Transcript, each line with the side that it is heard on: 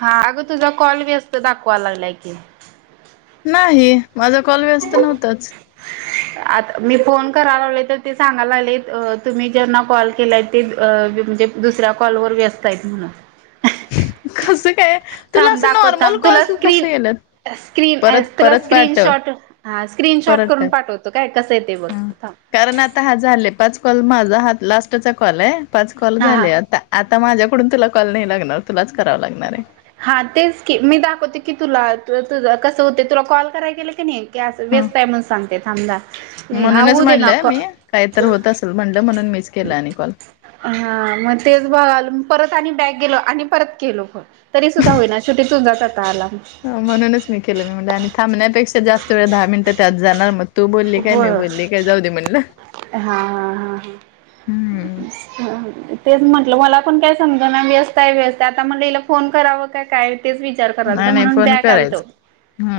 right: हा. अगं तुझा कॉल व्यस्त दाखवा लागलाय की?
left: नाही. माझा कॉल व्यस्त नव्हतच.
right: आता मी फोन करा लागलोय, तर ते सांगा लागलेत तुम्ही ज्यांना कॉल केलाय ते म्हणजे दुसऱ्या कॉलवर व्यस्त आहेत म्हणून.
left: कसं काय? तुला
right: थांब
left: असं
right: दाखव
left: नॉर्मल
right: थांब तुला
left: कॉल कस
right: स्क्रीन
left: आल्यात?
right: स्क्रीन ऍज तुला स्क्रीनशॉट हा स्क्रीनशॉट
left: परत
right: करून
left: टाक.
right: पाठवतो काय कसं येतय बग.
left: कारण आता हा झालेय पाच कॉल माझा हा लास्टचा कॉल आहे. पाच कॉल
right: हा हा
left: झाले आता. आता माझ्याकडून तुला कॉल नाही लागणार. तुलाच कराव लागणार आहे.
right: हा तेच की मी दाखवते की तुला तुझ कसं होतय. तुला कॉल करायला गेल कणी गॅस
left: ह
right: व्यस्त हाय म्हणून सांगतय थांब
left: म्हणूनच म्हणलंय मी काही तर होत असल म्हणलं म्हणून मीच केलं आणि कॉल.
right: हा मग तेच बघाल परत आणि बॅग गेलो आणि परत केलो फोन. तरी सुद्धा होईना शेवटी तुझाच आता आला म
left: म्हणूनच मी केलं आणि मी म्हणलं थांबण्यापेक्षा जास्त वेळ दहा मिनटं त्यात जाणार मग तू बोलली काय? मी
right: होय.
left: बोलली काय? जाऊ दे म्हणलं.
right: हा हा हा हा.
left: हम्म
right: तेच म्हटलं मला पण काय समज ना व्यस्त हाय व्यस्त आता म्हणलं हिला फोन करावं का काय? तेच विचार
left: नाही
right: करालतो
left: नाही
right: म्हणून
left: फोन
right: बॅक आलतो.
left: करायच.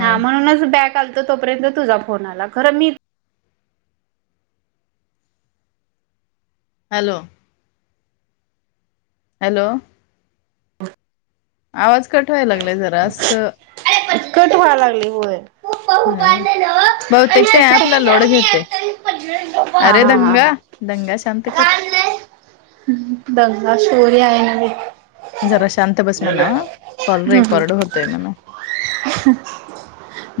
right: हा म्हणूनच बॅक लो तोपर्यंत तुझा फोन आला. खर मी
left: हॅलो. हॅलो. आवाज कठ व्हायला लागलाय जरासं
right: कट व्हायला लागलय होय. हा
left: न्हाय.
right: हा
left: बहुतेक ते ॲपला लोड घेतय. अरे दंगा दंगा शांत
right: हा
left: कर.
right: हा दंगा शौर्य आहे.
left: जरा शांत बस म्हणाव, कॉल
right: हम्म
left: रेकॉर्ड होतोय म्हणाव.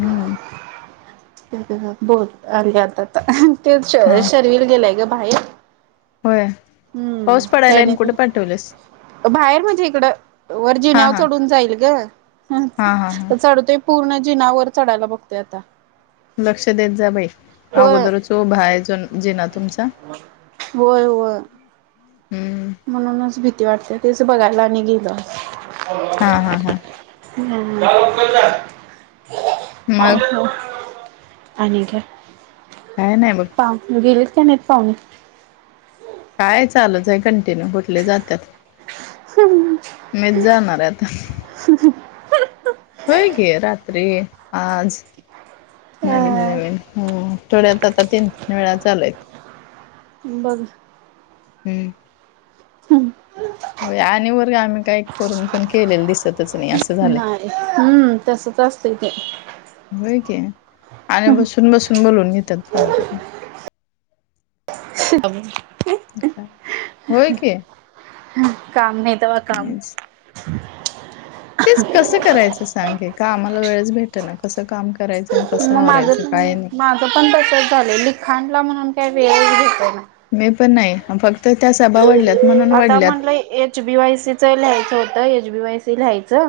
left: हम्म
right: बोल आले आत आता. तेच
left: हा
right: शर्विल गेलाय ग बाहेर.
left: होय,
right: हम्म
left: पाऊस पडायला आणि
right: त्याने
left: कुठे पाठवलीस.
right: बाहेर म्हणजे इकडं, वर
left: हा
right: जिन्यावर
left: हा
right: चढून जाईल ग.
left: हा हा हा
right: चढतोय पूर्ण जिनावर चढयला बघतोय आता.
left: लक्ष देत जा बई,
right: होय
left: अगोदरचो भाय जो जीना तुमचा.
right: होय होय.
left: हम्म
right: म्हणूनच भीती वाटतया तेच बघायला आणि गेलो,
left: हा हा हा मग
right: [unintelligible] [unintelligible] आणि काय?
left: काय नाही बघ.
right: हा गेलेत का नाहीत पाहुणे.
left: काय चालूच आहे कंटिन्यू कुठले जातात?
right: हम्.
left: मीच जाणार हाय आता.
right: [inaudible]
left: होय की रात्री आज, नवीन
right: अ
left: नवीन. हम आठवड्यात आता तीन तीन वेळा चालू आहेत.
right: बघ.
left: हम्म.
right: हम्म.
left: आणि वर आम्ही काय करून पण केलेलं दिस सतच नाहीं अस
right: नाही हम्म तसच असतं ते.
left: होय की, आणि बसून बसून बोलऊन घेतात फोन करू
right: [unintelligible]
left: [unintelligible] होय की.
right: काम नाही तवा काम.
left: नाहीच तेच कसं करायचं सांग की कामाला वेळच भेट ना कसं काम करायचं तेन कस आवरायचं काय नाही.
right: माझ पण तसच झालय लिखाणला म्हणून काय वेळच भेट ना.
left: मी पण नाही फक्त त्या सभा वाढल्यात म्हणून
right: आता
left: वाढल्यात.
right: म्हटलं एच बी वाय सीचं लिहायचं होतं एच बी वाय सी लिहायचं,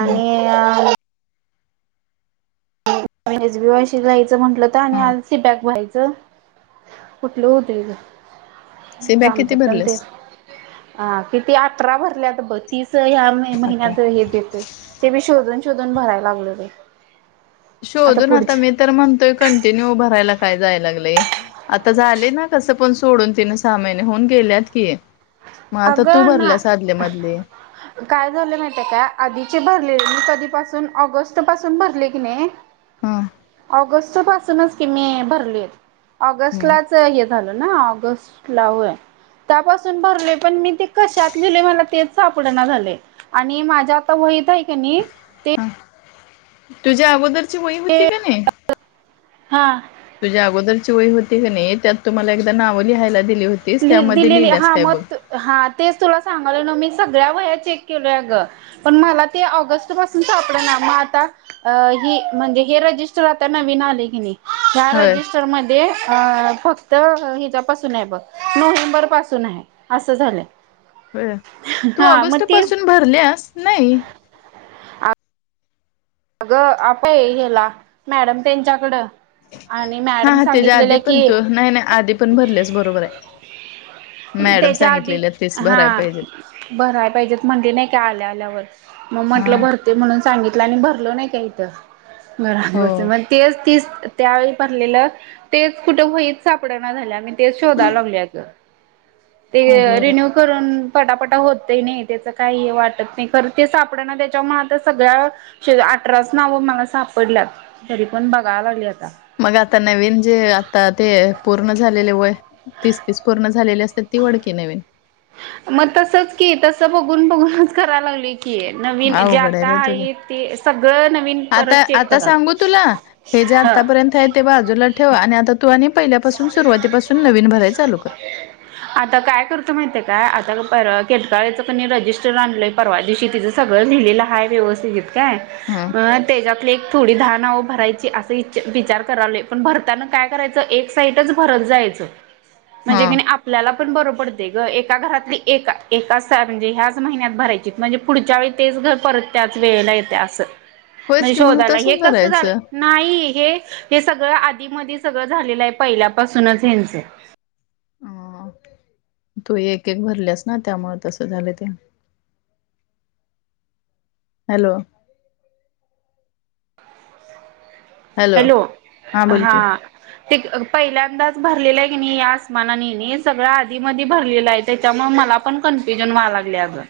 left: हम्म
right: एस बी वाय सी जायचं म्हंटलं तर आणि
left: हा
right: आज सि बॅग व्हायचं. कुठलं होत ग,
left: सी बॅग किती
right: आमच्यात पण तेच
left: भरलेस?
right: अ किती अठरा भरल्यात ब तीस ह्या
left: अठरा
right: महिन्यात हे देत ते मी शोधून शोधून भराय लागलोय बई.
left: शोधून आता मी तर म्हणतोय कंटिन्यू भारायला काय जाय लागलंय. आता झाले ना कसं पण सोडून तिने साहा महिने होऊन गेल्यात की. म आता तू
right: अगं ना
left: भरल्यास अधले मधले.
right: काय झालं माहितय काय आधीचे भरलेले कधीपासून ऑगस्ट पासून भरले की नाय
left: ह
right: ऑगस्ट पासूनच कि मी भरली,
left: ह
right: ऑगस्टलाच च हे झालना ऑगस्टला होय, त्यासून भरले पण मी ते कशात लिहिलोय मला तेच सापड ना झालय, आणि माझ्या आता वहीत हाय कणी
left: हा, तुझी अगोदरची वही होती कनाय
right: हा.
left: तुझ्या अगोदरची वय होती की नाही त्यात तु मला एकदा नावं लिहायला दिली होतीस
right: लि
left: त्यामध्ये
right: दिलेली
left: लिहिलेस
right: हा
left: काय बघ.
right: मग हा तेच तुला सांगालोय नव मी सगळ्या वया चेक केलोय अग. पण मला ते ऑगस्ट पासून सापडेना मग आता? अ ही म्हणजे हे रजिस्टर राहताना नवीन आले की नाही. ह्या
left: होय
right: रजिस्टर मध्ये अ फक्त हिच्यापासून आहे बघ. नोव्हेंबर पासून आहे असं झालंय.
left: बर तू
right: हा मग
left: ऑगस्ट
right: तीच
left: पासून भरल्यास नाही
right: अगं आप हेला मॅडम त्यांच्याकडं आणि
left: हा
right: मॅडम
left: हा त्याच्या आधी
right: सांगितलेलं
left: पण
right: की
left: तू नाही नाही आधी पण भरल्यास बरोबर आहे मॅडम
right: तेच्या आधी
left: सांगितलेल्या तेच
right: हा
left: भराय पाहिजेत
right: भराय पाहिजेत म्हंटली नाही काय आल्या आल्या वर मग
left: हा
right: म्हंटलं भरते म्हणून सांगितलं आणि भर बसलो नाही का इथ
left: हो
right: घरात ब तेच ती त्यावेळी भरलेलं तेच कुठ होईत सापडना झाल्या तेच शोधाय लागलोय, अ ग ते
left: अगं बाई
right: रीनीव करून पटापटा होतही नही त्याच काह हे वाटत नाही खर ते सापडण त्याच्यामुळे आता सगळ्या शे, अठराच नाव मला सापडल्यात तरी पण बघायला लागली आता
left: मग आता नवीन जे आता ते पूर्ण झालेले वय तीस -तीस पूर्ण झालेली असते. ती ओढ की नवीन
right: मग तसच कि तस बघून बघूनच करायला लागली. नवीन जे
left: अवघड
right: आता
left: बाई तुझं
right: आहे ते सगळं नवीन
left: आता
right: परत चेक
left: आता
right: कराल
left: सांगू तुला हे जे
right: ह
left: आतापर्यंत आहेत ते बाजूला ठेव आणि आता तू आणि पहिल्यापासून सुरुवातीपासून नवीन भराय चालू कर
right: आता काय करतो महित्या काय आता केटकाळच कणी रजिस्टर आणलं परवा दिवशी तिचं सगळं लिहिलेलं हाय व्यवस्थित काय
left: हा
right: आ त्याच्यातली एक थोडी दहा नाव भरायची असं ईचार करायलोय आहे पण भरताना काय करायचं एक सहितच भरत जायेच
left: हा
right: म्हणजेक्य आप आपल्याला पण बर पडतय ग एका घरातली एका एका म्हणजे ह्याच महिन्यात भरायची म्हणजे पुढच्या वेळी तेच घर परत, त्याच वेळेला येतय असं
left: होयच
right: म्हणजे
left: की मग
right: शोधाय हे
left: तसच
right: कस झाल
left: भरायचं
right: नाही हे हे सगळं आधीमधी सगळं झालेलं आहे पहिल्यापासूनच हेंच
left: ह तू एक एक भरल्यास ना त्यामु तसं झाल ते हॅलो
right: हॅलो
left: हा बोल
right: हां
left: की
right: ते पहिल्यांदाच भरलेलं आहे की नाही या आसमानाने नाही सगळं आधी मधी भरलेलं आहे त्याच्यामुळे मला पण कन्फ्युजन व्हा लागले अगं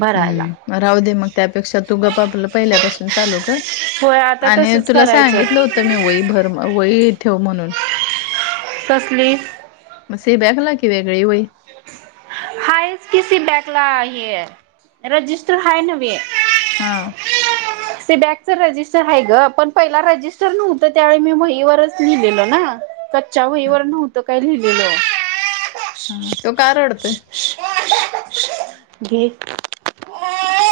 right: भरायला
left: हम्म राहू दे मग त्यापेक्षा तू गप आपला पहिल्यापासून चालू कर
right: होय आता
left: आणि
right: तसच
left: तुला
right: करायचं
left: सांगितलं होतं मी वई भर वई ठेव म्हणून
right: तसली
left: मसे बॅकला की वेगळी वई
right: हाय किसी बॅक ला आहे रजिस्टर हाय नवे
left: हा
right: ते बॅकच रजिस्टर आहे ग पण पहिला रजिस्टर नव्हतं त्यावेळी मी वही वरच लिहलेल ना त्या वईवर नव्हतं काय लिहिलेलं
left: हा तो का रडतो
right: शू शू शू घे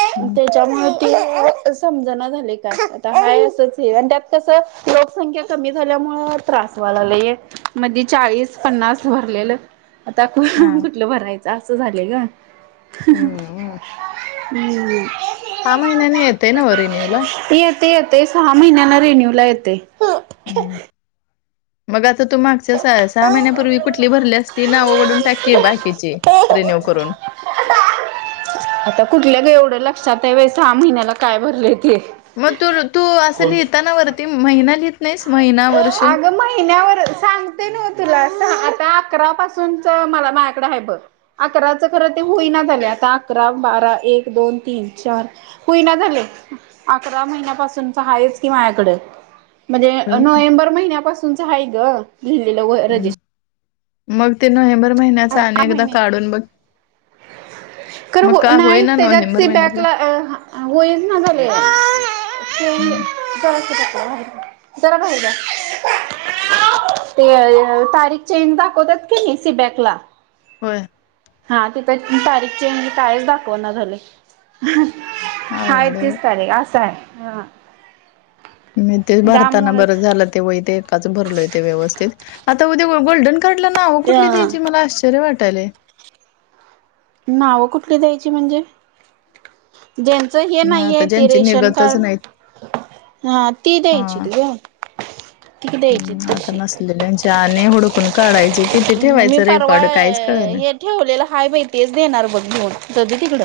left: हम्म
right: तेज्या मुळ
left: [inaudible]
right: समजना झालय काय अता आय असच हे त्यात कस लोकसंख्या कमी झाल्यामुळ त्रासवायला हे मधी चाळीस पन्नास भरलेलं आता
left: हा
right: लं भरायच अस झालय ग ह्
left: हम्म
right: हम
left: सहा महिन्यांन येतय नव रीनिव ला
right: ते येतय सहा महिन्यांना रेन्यू ला येतय
left: हम्म मग आता तू मागच्या सहा महिन्यापूर्वी कुठली भरली असती नावंओढडून टाके बाकीची रिन्यू करून
right: आता कुठल्या एवढं लक्षात आहे बा सहा महिन्याला काय भरलेय ते
left: मग तू तू असं लिहिताना वरती महिना लिह
right: अगं महिन्यावर सांगते न तुला आता अकरा पासूनच मला माझ्याकडं आहे बघ अकराच खरं ते होईना झाले आता अकरा बारा एक दोन तीन चार होना झाले अकरा महिन्यापासून आहेाच की माझ्याकडे म्हणजे
left: ना.
right: नोव्हेंबर महिन्यापासूनच आहे ग लिहिलेलं
left: हम्म.
right: रजिस्
left: मग ते नोव्हेंबर महिन्याचा अनेकदा काढून बघ
right: कार
left: मग
right: हो
left: का
right: नाही
left: होईना
right: त्याच्यात
left: नोव्हेंबर महिन्यातला
right: बॅकला वयच ना झाले
left: हम्म
right: ज बा जरा बाहेर जा ते य तारीख चेंज दाखवत्यात की नही सीबॅक ला
left: होय
right: हा तिथं तारीख चेज कायच दाखवना झालय हा
left: अवघड
right: एक
left: आहे
right: तीस तारीख असा आहे ह
left: मी ते भारताना बरं
right: त्यामुळेच
left: झालं तेव ते एकाच भरलय ते व्यवस्थित आता उद्या गोल्डन कडला नावं कुठली
right: अ
left: द्यायची मला आश्चर्य वाटय
right: नाव कुठली द्यायची म्हणजे ज्यांचं हे
left: आता
right: नाहीये ते
left: ज्यांची
right: रेशन
left: निघतच
right: कार्ड
left: नाहीत
right: हा ती द्यायची
left: हा.
right: तुझ त द्यायची तशी
left: ल्यांच्या आने हुडकून काढायचे कि ते
right: मी
left: ठेवायचं रे
right: परवा
left: कॉड काहीच कळय
right: हे ठेवलेलं हाय माहि तेच देणार बघड दध तिकड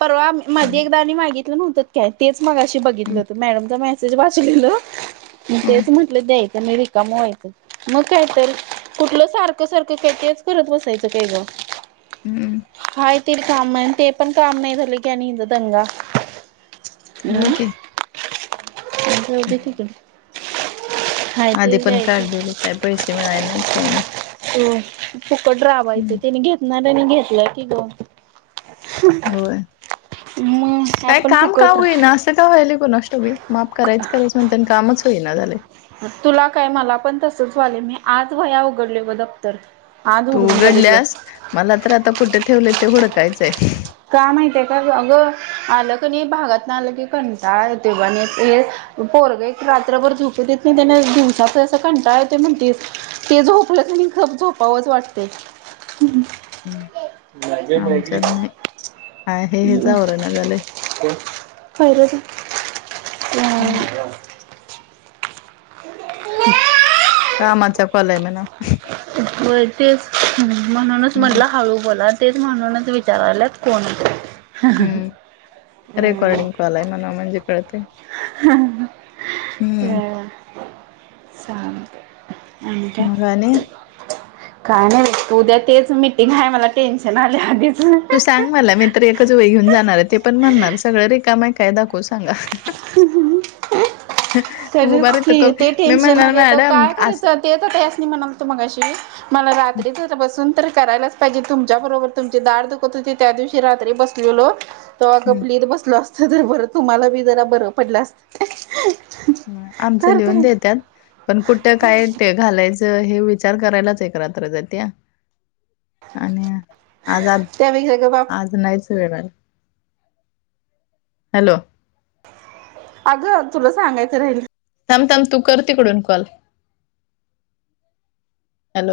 right: परवा माधी
left: हम्म
right: एकदा आ्ही मागितलं नव्हतं काय तेच मग अशी बघितलं होतं मॅडम ज मा म वाचलेलं
left: हम्म
right: तेच म्हटलं द्यायचं म रिकाम वयचं मग कायत कुठलं सारखं सारखं खतीच करत बसायचं ते ग काय
left: हम्म
right: ग हायते काम ते पण काम नाही झाले कीथ दंगा हम्म
left: होक
right: जाऊदे तीकड
left: आधी पण काढ दिले काय पैसे मिळायले नाहीत काही नाही
right: हो फुकट रावायचं
left: हम्म
right: त्याने घेतणार घेतलंय की ग मग
left: काय
right: आपण
left: काम
right: फुकट
left: कामई
right: राह
left: ना झाले
right: तुला काय मला पण तसच वाले मी आज वया उघडले बदं
left: तू उघडल्यास मला तर आता कुठे ठेवलं ते होडकायचंय
right: का माहितय का अ गं आलं क नाही भागात नाही आलं की कंता तेव्हा हे पोरग एक रात्रभर झोप देत नाही त्याना दिवसाच असं कंटा य ते म्हणतीस ते झोपलं तर म झोपावंच वाटते ते नाहीगरी
left: आमच्यात नाही आहे हेच आवरणा झालंय.
right: फहिरज
left: हम्
right: हो
left: कामाच्या कलय म ना
right: व तेच म्हणूनच म्हटलं हळू बोलात तेच म्हणूनच विचारालात कोणत
left: हम्म रेकॉर्डिंग कॉल आहे म्हणा म्हणजे कळते
right: हा चालतंय आणि काय
left: मग आणि
right: काय नाय बय उद्या तेच मिटिंग हाय मला टेन्शन आलय आधीच
left: तू सांग मला मी तर एकच वही घेऊन जाणार हाय ते पण म्हणणार सगळं रिकाम हाय काय दाखवू स सांगा
right: तर
left: मुबारततो
right: की ते
left: मी
right: टेन्शन
left: म्हणणार
right: आले तर
left: मॅडम
right: काय
left: आस
right: करायचं ते त त्याअस्नी म्हणाल होत मंगाशी मला रात्रीच बसून तरी करायलाच पाहिजे तुमच्या बरोबर तुमची दाड दुखत होती. त्या दिवशी रात्री बसलेलो तवा गप लिहीत बसलो असत तर बरं तुम्हाला बी जरा बरं पडलं असत
left: नाय आमचं
right: तर
left: लिहून
right: काय
left: देत्यात पण कुठं काय काय घालायचं हे विचार करायलाच एक रात्र जात्या आणि आज आज
right: त्यापेक्षा ग बाप
left: आज नाहीच ते नाय हॅलो
right: अगं तुला सांगायचं राहील
left: थांब थांब तू कर तिकडून कॉल हॅलो